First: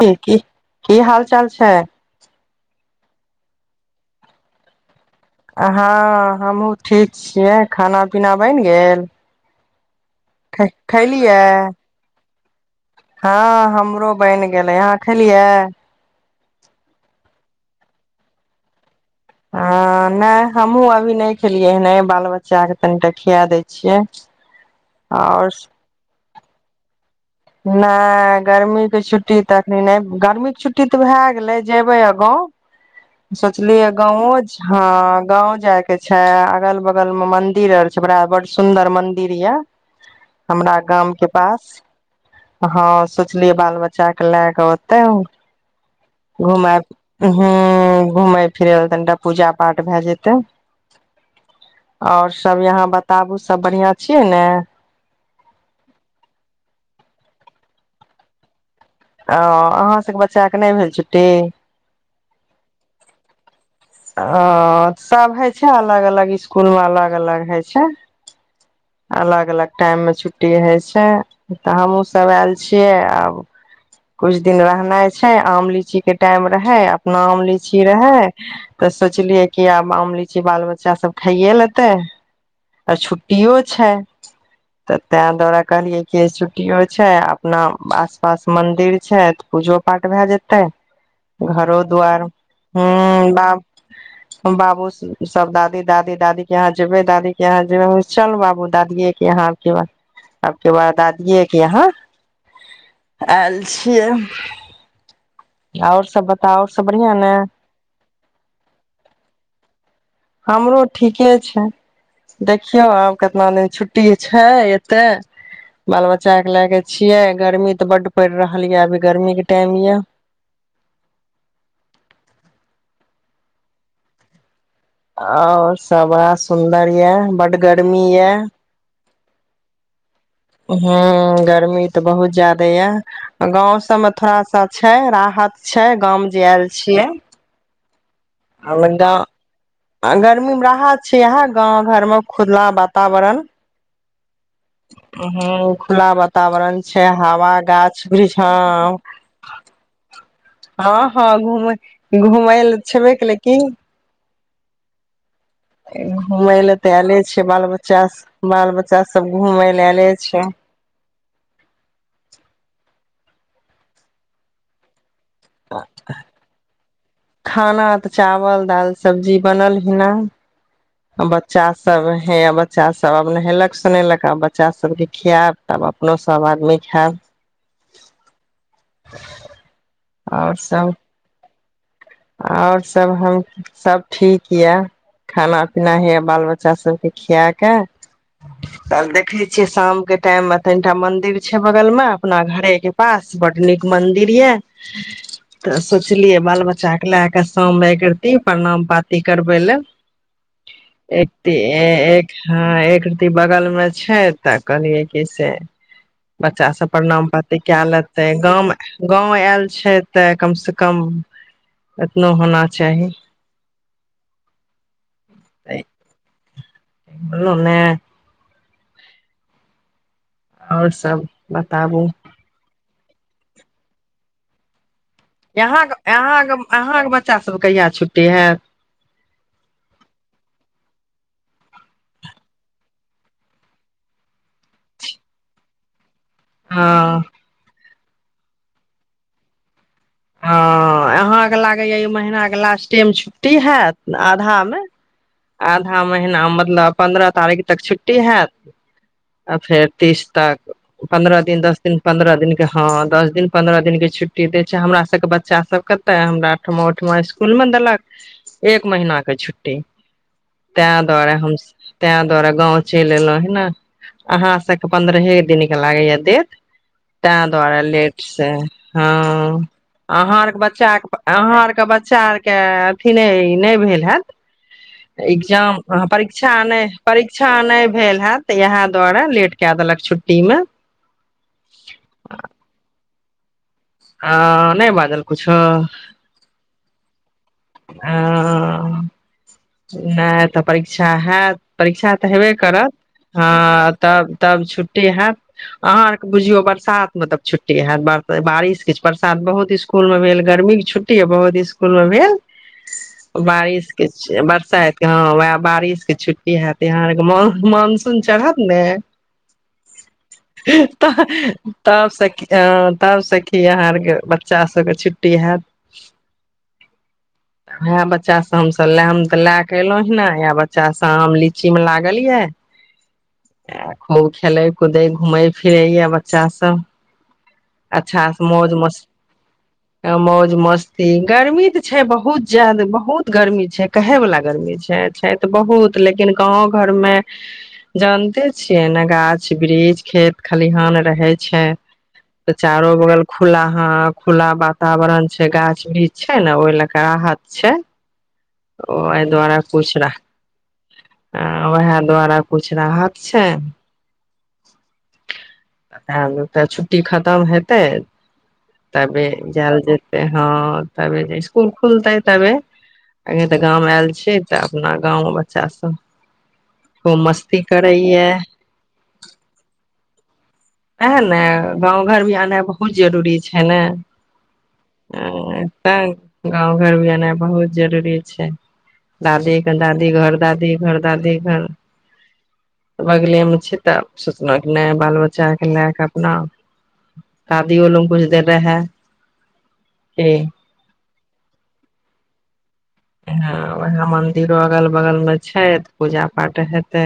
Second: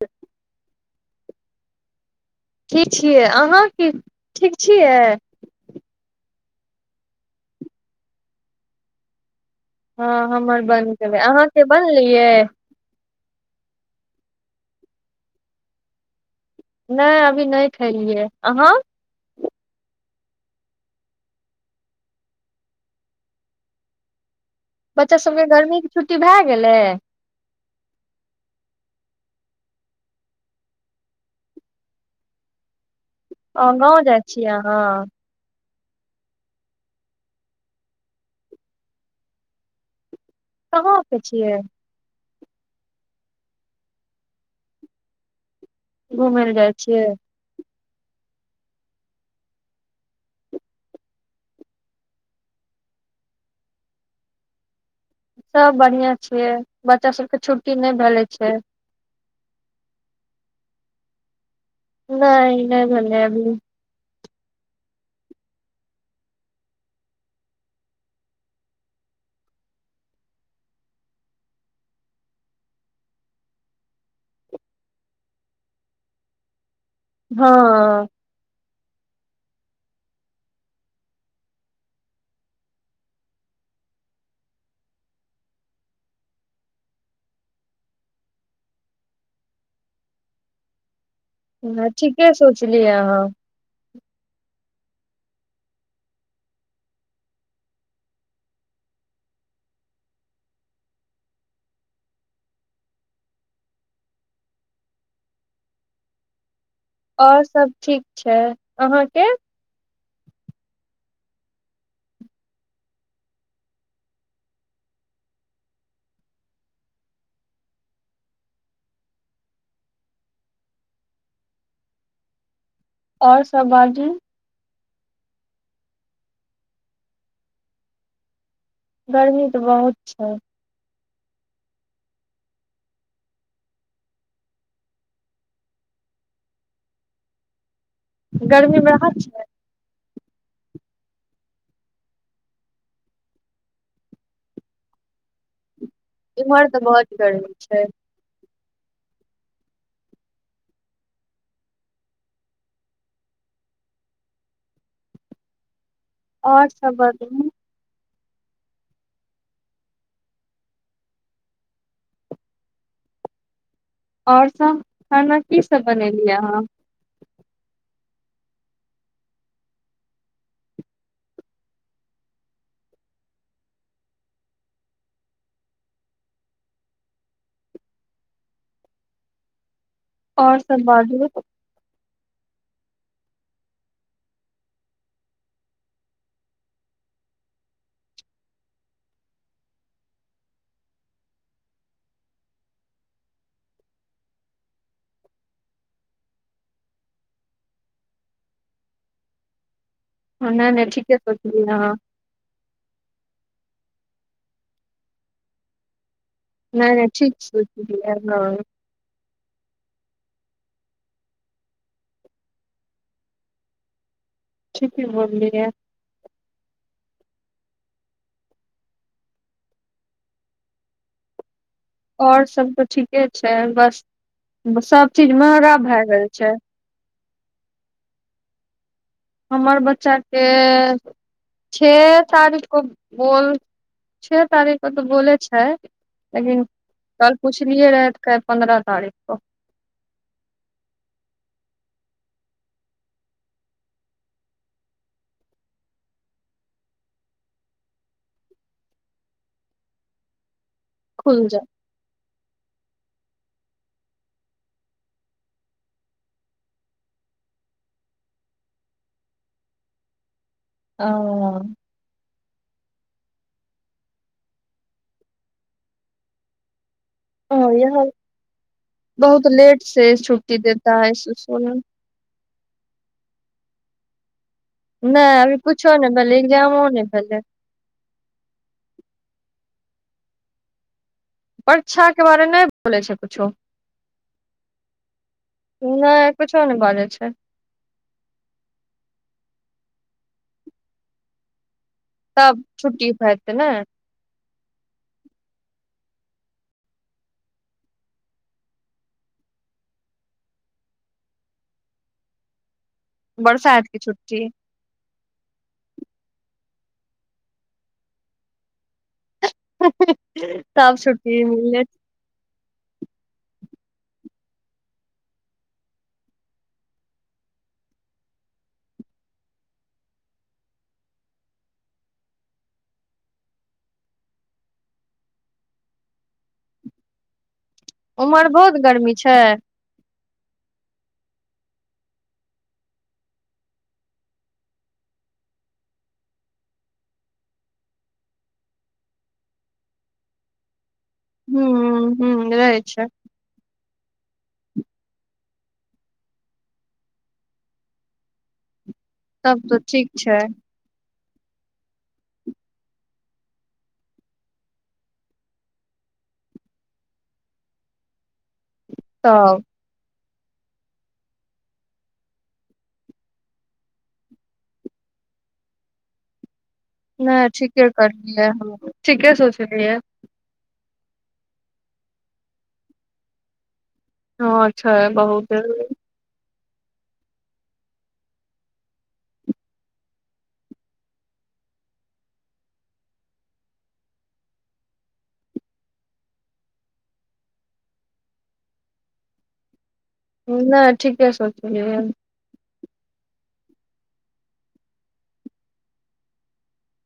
जी की की हाल चाल छै ठीक छियै अहाँ के ठीक छियै हँ हमहूँ ठीक छियै खाना पीना बनि गेल हँ हमर बन् गेलै खैलियै अहाँके बनलियै हँ हमरो बनि गेलै अहाँ खेलियै नहि अभी नहि खेलियै अहाँ हँ नहि हमहूँ अभी नहि खेलियै हन बाल बच्चाकेँ तनिटा खिया दै छियै बच्चा सबके आओर गर्मी छुटी भए गेलै नहि गर्मीके छुट्टी तऽ एखन नहि गर्मीके छुट्टी तऽ भए गेलै जेयबै आ गाँव आ सोचलियै गाँव जाइ गाँवो छियै हँ अहाँ गाँव जायके के छै अगल बगल मे मंदिर आर छै बड़ा बड़ सुदर मंदिर य हमरा कहाँ के गामके छियै पास हँ सोचलियै बाल बच्चाके लए कऽ ओते घूमय लए जाइ घुमा छियै हूँ ह घुमय फिरय ल तनिटा पूजा पाठ भए जेतै आओर सब यहाँ बताबु सब बढ़िियां छियै ने के छुट्टी नहि भेले छै ओ अहाँ सभके बच्चाके नहि भेल छुट्टी नहि नहि भेल यै अभी ओ सभ हइ छै अलग अलग इकुलमे अलग अलग हइ छै अलग अलग टाइम में छुट्टी होय छै तऽ हमहुँ सब आयल छियै आब कुछ दिन रहनाइ छै आम लीची के टाइम रहे आ नाम लीची हँ रहै तऽ सोचलियै किया आम लीची बाल बच्चा सब खाइे लेते आ छुट्टियो छै तऽ तैहि दुआरे कहलियै कि छुट्टियो छै अपना आस पास मन्दिर छै तऽ पूजो पाठ भए जेतै घरो द्वार ठीके ह सोचलियै अहाँ ब बाबू सब दादी दादी दादी के यहाँ जबे दादी के यहाँ जेबे चल बाब दादि के यहाँ बके बाद दादीे के यहाँ आयल छिय आओर सब बताउ सब बढ़ियां ने आओर सभ ठीक छै अहाँके हमरो ठीके छै देखियौ आब कितना दिन छुट्टी छै एतेक बाल बच्चाकेँ लए कऽ छियै गर्मी तऽ बड्ड पड़ि रहल यए अभी गर्मीके टाइम यए आओर सब बाजू आओर सब बड़ा सुन्दर यए बड गर्मी यए गर्मी तऽ बहुत छै ह्म गर्मी तऽ बहुत जादे यए गाँव सभमे थोड़ा सा छै राहत छै गाँवमे जे आयल छियै गर्मी मे राहत आ गर्मीमे राहत छै है गाँव घरमे खुला वातावरण हूँ खुला इम्हर तऽ वातावरण छै बहुत हवा गर्मी छै गाछ वृछ हँ हँ घ घुमय लए छेबे कलैेकिन घुमय और ल तऽ सब आऐले छै बाजू बाल बच्चा बाल बच्चा सब घुमय लए एयले छै आओर सब खाना की सब बनेलियै अहाँ खाना तऽ चावल दाल सब्जी बनल हना बच्चासभ हैए बच्चासभ आब नहेलक सुोनेलक आ बच्चा सभके खयब तब अपनो सभ आदमी खायब आओर सब बाजू और सब हम सब ठीक ये खाना पीना हे बाल बच्चा सबके खियाके तब देखे छियै शाम के टाइम मे तनिटा मंदिर छै बगल मे अपना घरे के पास बड नीक मंदिर ये तऽ सोचलियै बाल बच्चा के लए कऽ शाम एकती प्रणाम पाात करबे लए नहि नहि ठीके एक ती सोचलियै अहाँ एक ह एक ती बगालमे छै तऽ कहलियै क से बच्चा सब नहि नहि प्रणाम ठीक पाती कए सोचलियै लेते हँ गाँव गाँंव आयल छै तै कम से कम एतनो होना चाही पी बमलै लन आओर सब बताबू आओर सब त ठीक ठीके छै बस सब चीज महगा भए गेल छै बच्चाभ कहिया छुट्टी हइ हमर बच्चाके छओ तारीखकेँ बोल छओ तारीखकेँ तऽ बोलै छै लेकिन हँ कल पुछलियै रहै पन्द्रह तारीख को हँ अहाँकेँ लागैए ई महनाके लास्टेम छुट्टी हैत आधामे आधा महिीना मतलब पन्द्रह तारीख तक छुट्टी हैत आ फेर तीस तक पन्द्रह खुल दिन जाएत दस दिन पन्द्रह दिन के हँ दस दिन पन्द्रह दिन के छुट्टी द छै हमरा के बच्चा सब कते हमरा ओठमा ओहिठमा इसकुल मे देलक एक महीने छुट्टी तैं ओ दु्वारे हम तं तोरा गाँंव चलि एलहु हे ने अहाँ सबके पन्द्रहे दिनके लागैएा देत त ओ द्वारा यह लेट छै बहुत हँ लेट से अहा छुट्टी आरके बच्चा देता है अहा आर सोलह के बच्चा के अथी नहि नहि भेल हैत नहि अभी इग्जाम कुछो नहि भेलै परिमा एग्जामो नहि भेलै परीक्षा नहि भेल हैत तऽ इएह दुआारे लेट के देलक छुट्टीमे पर्षा के बारे नहि बोले छै कुछो ह नहि बाजल किछु तऽ आ नहि तऽ परीक्षा हयैत परीक्षा तऽ हेबे तब करत छुट्टी हेतै ने ह तब तब छुट्टी हैत अहाँ बुझियौ बरसातमे तब छुट्टी होत बारिश कि बरसात बहुत इसकुलमे भेल गर्मीके छुट्टी बहुत इसकुलमे भेल बरसात बारिश के छुट्टी बरसाइत के हँ वएह बारिश के छट् इ हैत यहाँ आरके मान मानसून चढ़त ने तब तह छुट्टी मिलले तब स तब सखी अहाँ आर बच्चा सबके छुट्टी हत इएह बच्चा सब हमस ले हम तऽ लए क एलहु हे ने आ बच्चा सब आम लीची मे लागल ये आ खूब खेले कूदे घूमेै फिरे यए बच्चा सब अच्छा से उम्हर मौज बहुत मस्त गर्मी छै मौज मस्ती गर्मी ते छै बहुत जदे बहुत गर्मी कहे वाला गर्मी छै छै तऽ बहुत लेकिन गाँंव घर मे जानते छियै ने गाछ वृक्ष खेत खलिहान रहे ह छै तऽ ह रहै चारो छै बगल खुला ह खुला वातावरण छै गाछ वृक्ष छै ने ओहि लए क राहत छै ओ एहि दुआरे तब तऽ किुछ ठीक रह छै आ उएह दुआारे कुछु राहत छै छुट्टी खतम हेतै तब जैल जैतै हँ तब जे इसकुल खलतै तब आखे तऽ गामव आयल छै तऽ अपना गाँवमे बच्चासभ नहि ठीके करलियै हम ठीके सोचली है एएह ने गाँव घर भी आनाइ बहुत जरूरी छै ने हँ छै बहुत गाँंव घर भी एनाइ बहुत जरूरी छै दादीे दादी घर दादी घर दादी घर बगले मे छै तऽ सोचल नहि बाल बच चा के लए क अपना शादी दादियो लंग कुछ देर रहै कि नइ ठीके सोचलिए ह उहे मन्दिरो अगल बगलमे छै तऽ पूजा पाठ हेतै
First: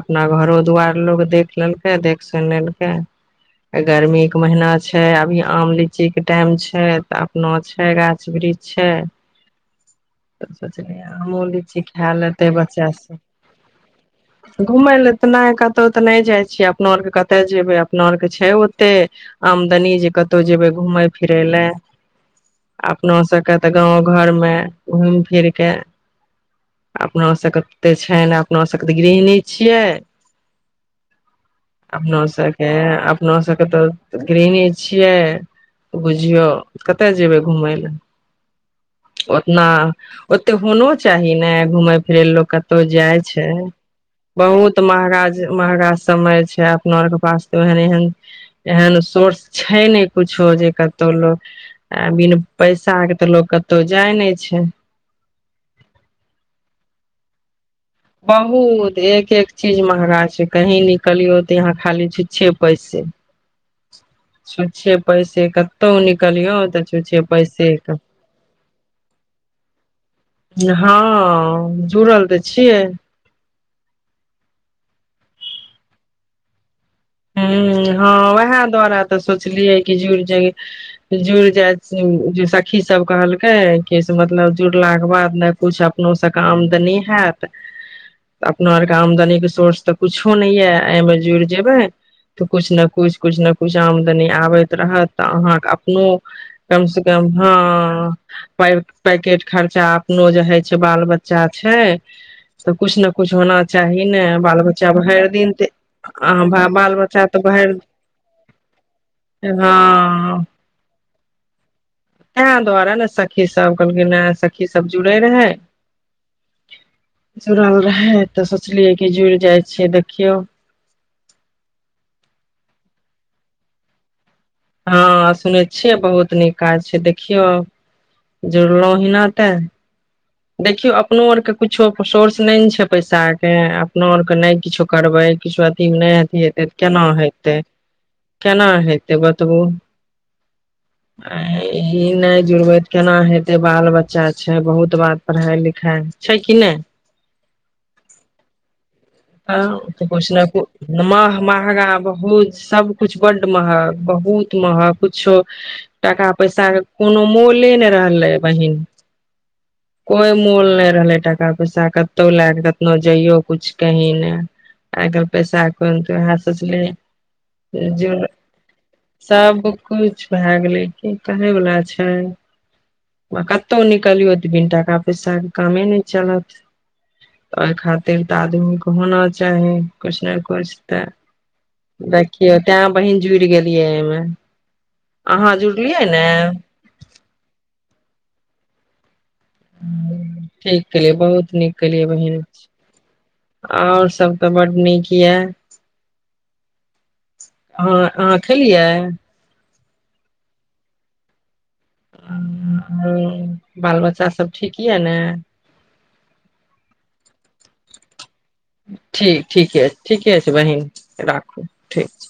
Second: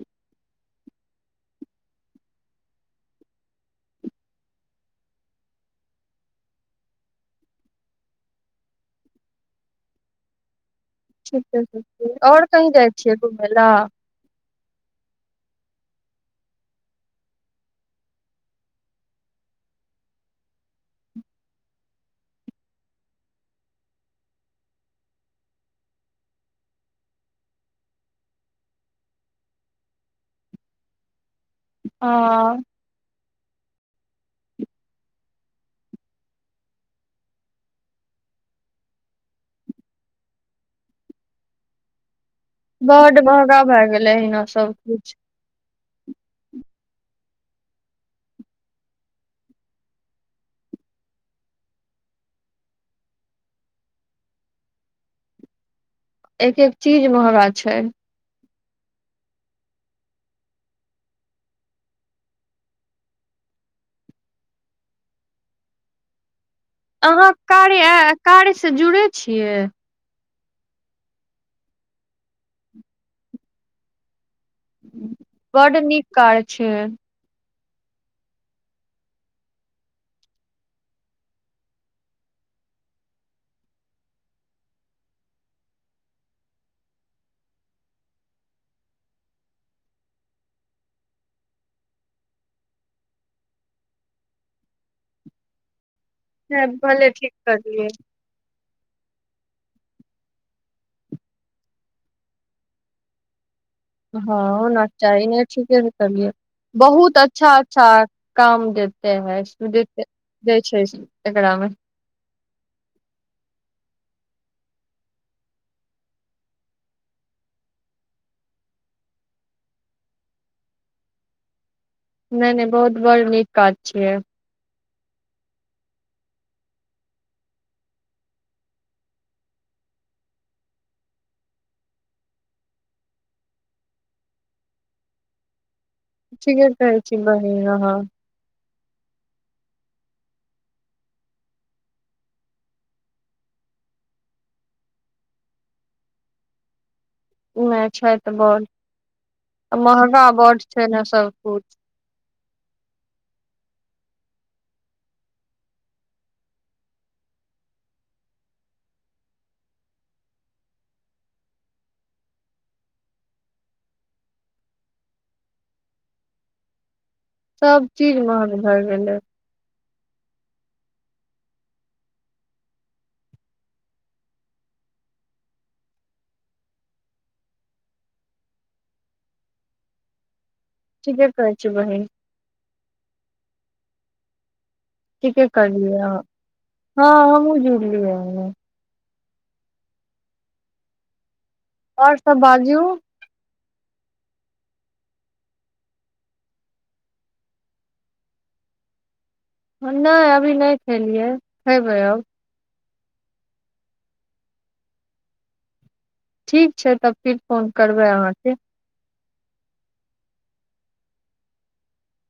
अपना घरो दुआरि लोक देख लेलकै देख सुनि लेलकै गरमीके महीना छै अभी आम लीचीके टाइम छै तऽ अपनो छै गाछ वृक्ष छै त ठीके छै सखि आओर कही जाइ छियै घुमय लऽ घुमय लऽ नाइ कतहु तऽ नइ जाइ छियै अपनो अरके कतए जेबै अपना आरके छै ओते आमदनी जे कतहु जेबै घुमय फिरय लए अपनो सबके तऽ गाँव घर मे घूमि फिर कऽ अपना सभके तऽ छै न अपना सभके तऽ गृहणि छियै अपनो हँ सबके अप अपना सबके तऽ गृहिणी छियै बुझियौ कतय जेबै घुमय लेय न ओते होनो चाही ने घुमे फिरय ल लोक कतहु बड जाय छै महगा भए गेलै एहिना सब बहुत किछ महगा महगा समय छै अपना आर के पास त ओहन एहन एहन सोर्स छै ने कुछो जे कतहु लोग आ बिन पैसा के तऽ लोग कतहु जाय नइ छै छैय एक एक चीज महगा छै बहुत एक एक चीज महगा छै कही निकलियौ तऽ यहाँ खाली छुच्छे पैसे छुच्छे पैसे कतौ निकलियौ तऽ छुच्छे अहाँ पैसे के। कार्या कार्य सँ जुड़ै छियै हँ जुड़ल तऽ छियै बड नीक कार्य छै हू हँ उएह दुआारे तऽ सोचलियै कि जुड़ि जाइ जुड़ि जाइ सखी सब कहलकै कि से मतलब जुड़लाके बाद ने किछु अपनो सबके आमदनी हयत अपना आरके आमदनीके सोर्स तऽ कुछो नहि यऽ एहिमे जुड़ि जेबै तऽ कछु न कछ कछु न कछ आमदनी आबैत रहत तऽ अहाँक अ अपनो नहि, कम सँ भले कम ठीक करलियै हँ पैकेट खर्चा अपनो जे हइ छै बाल बच्चा छै तऽ कुछ नऽ कुछ होना चाही न हँ बाल होना बच्चा चाही भरि नहि दिन त ठीके से करलियै अ बाल बहुत बच्चा तऽ अच्छा भरि अच्छा काम देते है देते हँ दइ छै एकरा मे तें दुआरे ने सखी सब कहलखिन सखी सब जुड़े रहै जुड़ल रहै तऽ सोचलियै कि जुड़ि जाइ छिय देखियौ नहि नहि बहुत बड़ नीक काज छियै हँ सुनै छियै बहुत नीक काज छै देखियौ जुड़लहु हीना तऽ देखियौ अपनो आरके किछो कऽ सोर्स नइ न छै पैसा अर के अपनो आरके नइ किछो करबै किछो अ नहि अथि हेते ठीके कहै केना छी हेते बहिन अहाँ केना हेतै बतबू आ ई नइ जुड़बै तऽ केना हेतै बाल बच्चा छै बहुत बात पढ़ाइ लिखाइ छै कि नहि नहि छै तऽ बड़ हँ त कुछ न कुछ सब मह कुछ महगा बहुत सबकुछु बड महग बहुत महग कुछो टाका पैसा के कोनो मोले नइ रहलै बहिन कोई मोल नइ रहलै टाका पैसा कतौ लए क कतनो जाइयो कुछ कही नइ आइ काइल पैसा ओहनते वेहे सचैलिये सभचीज महग भए गेलै कछ भए गेलै की कहे बला छै कतहु निकलियौ तऽ बिन टाका पैसा के कामे नहि चलत ओहि खातिर तऽ आदमी क होना चाही कुछ न कुछ किछ तऽ ठीके कहै छी बहिन देखियऔ तेय बहिन जुड़ गेलियै एहिमे ह ठीके करलियै हँ हमहुँ जुड़लियै ठीकिय बहुत केलियै आओर सब बहिन बाजू आओर सब तऽ बड नीक य अह खेलियै नहि अभी नहि खेलियै हेबौ ह बाल बच्चा सब ठीक यऽ ने ठीक छै तब फिर फोन करबै अहाँके ठीक ठीके ठीके छै बहिन राखू ठीक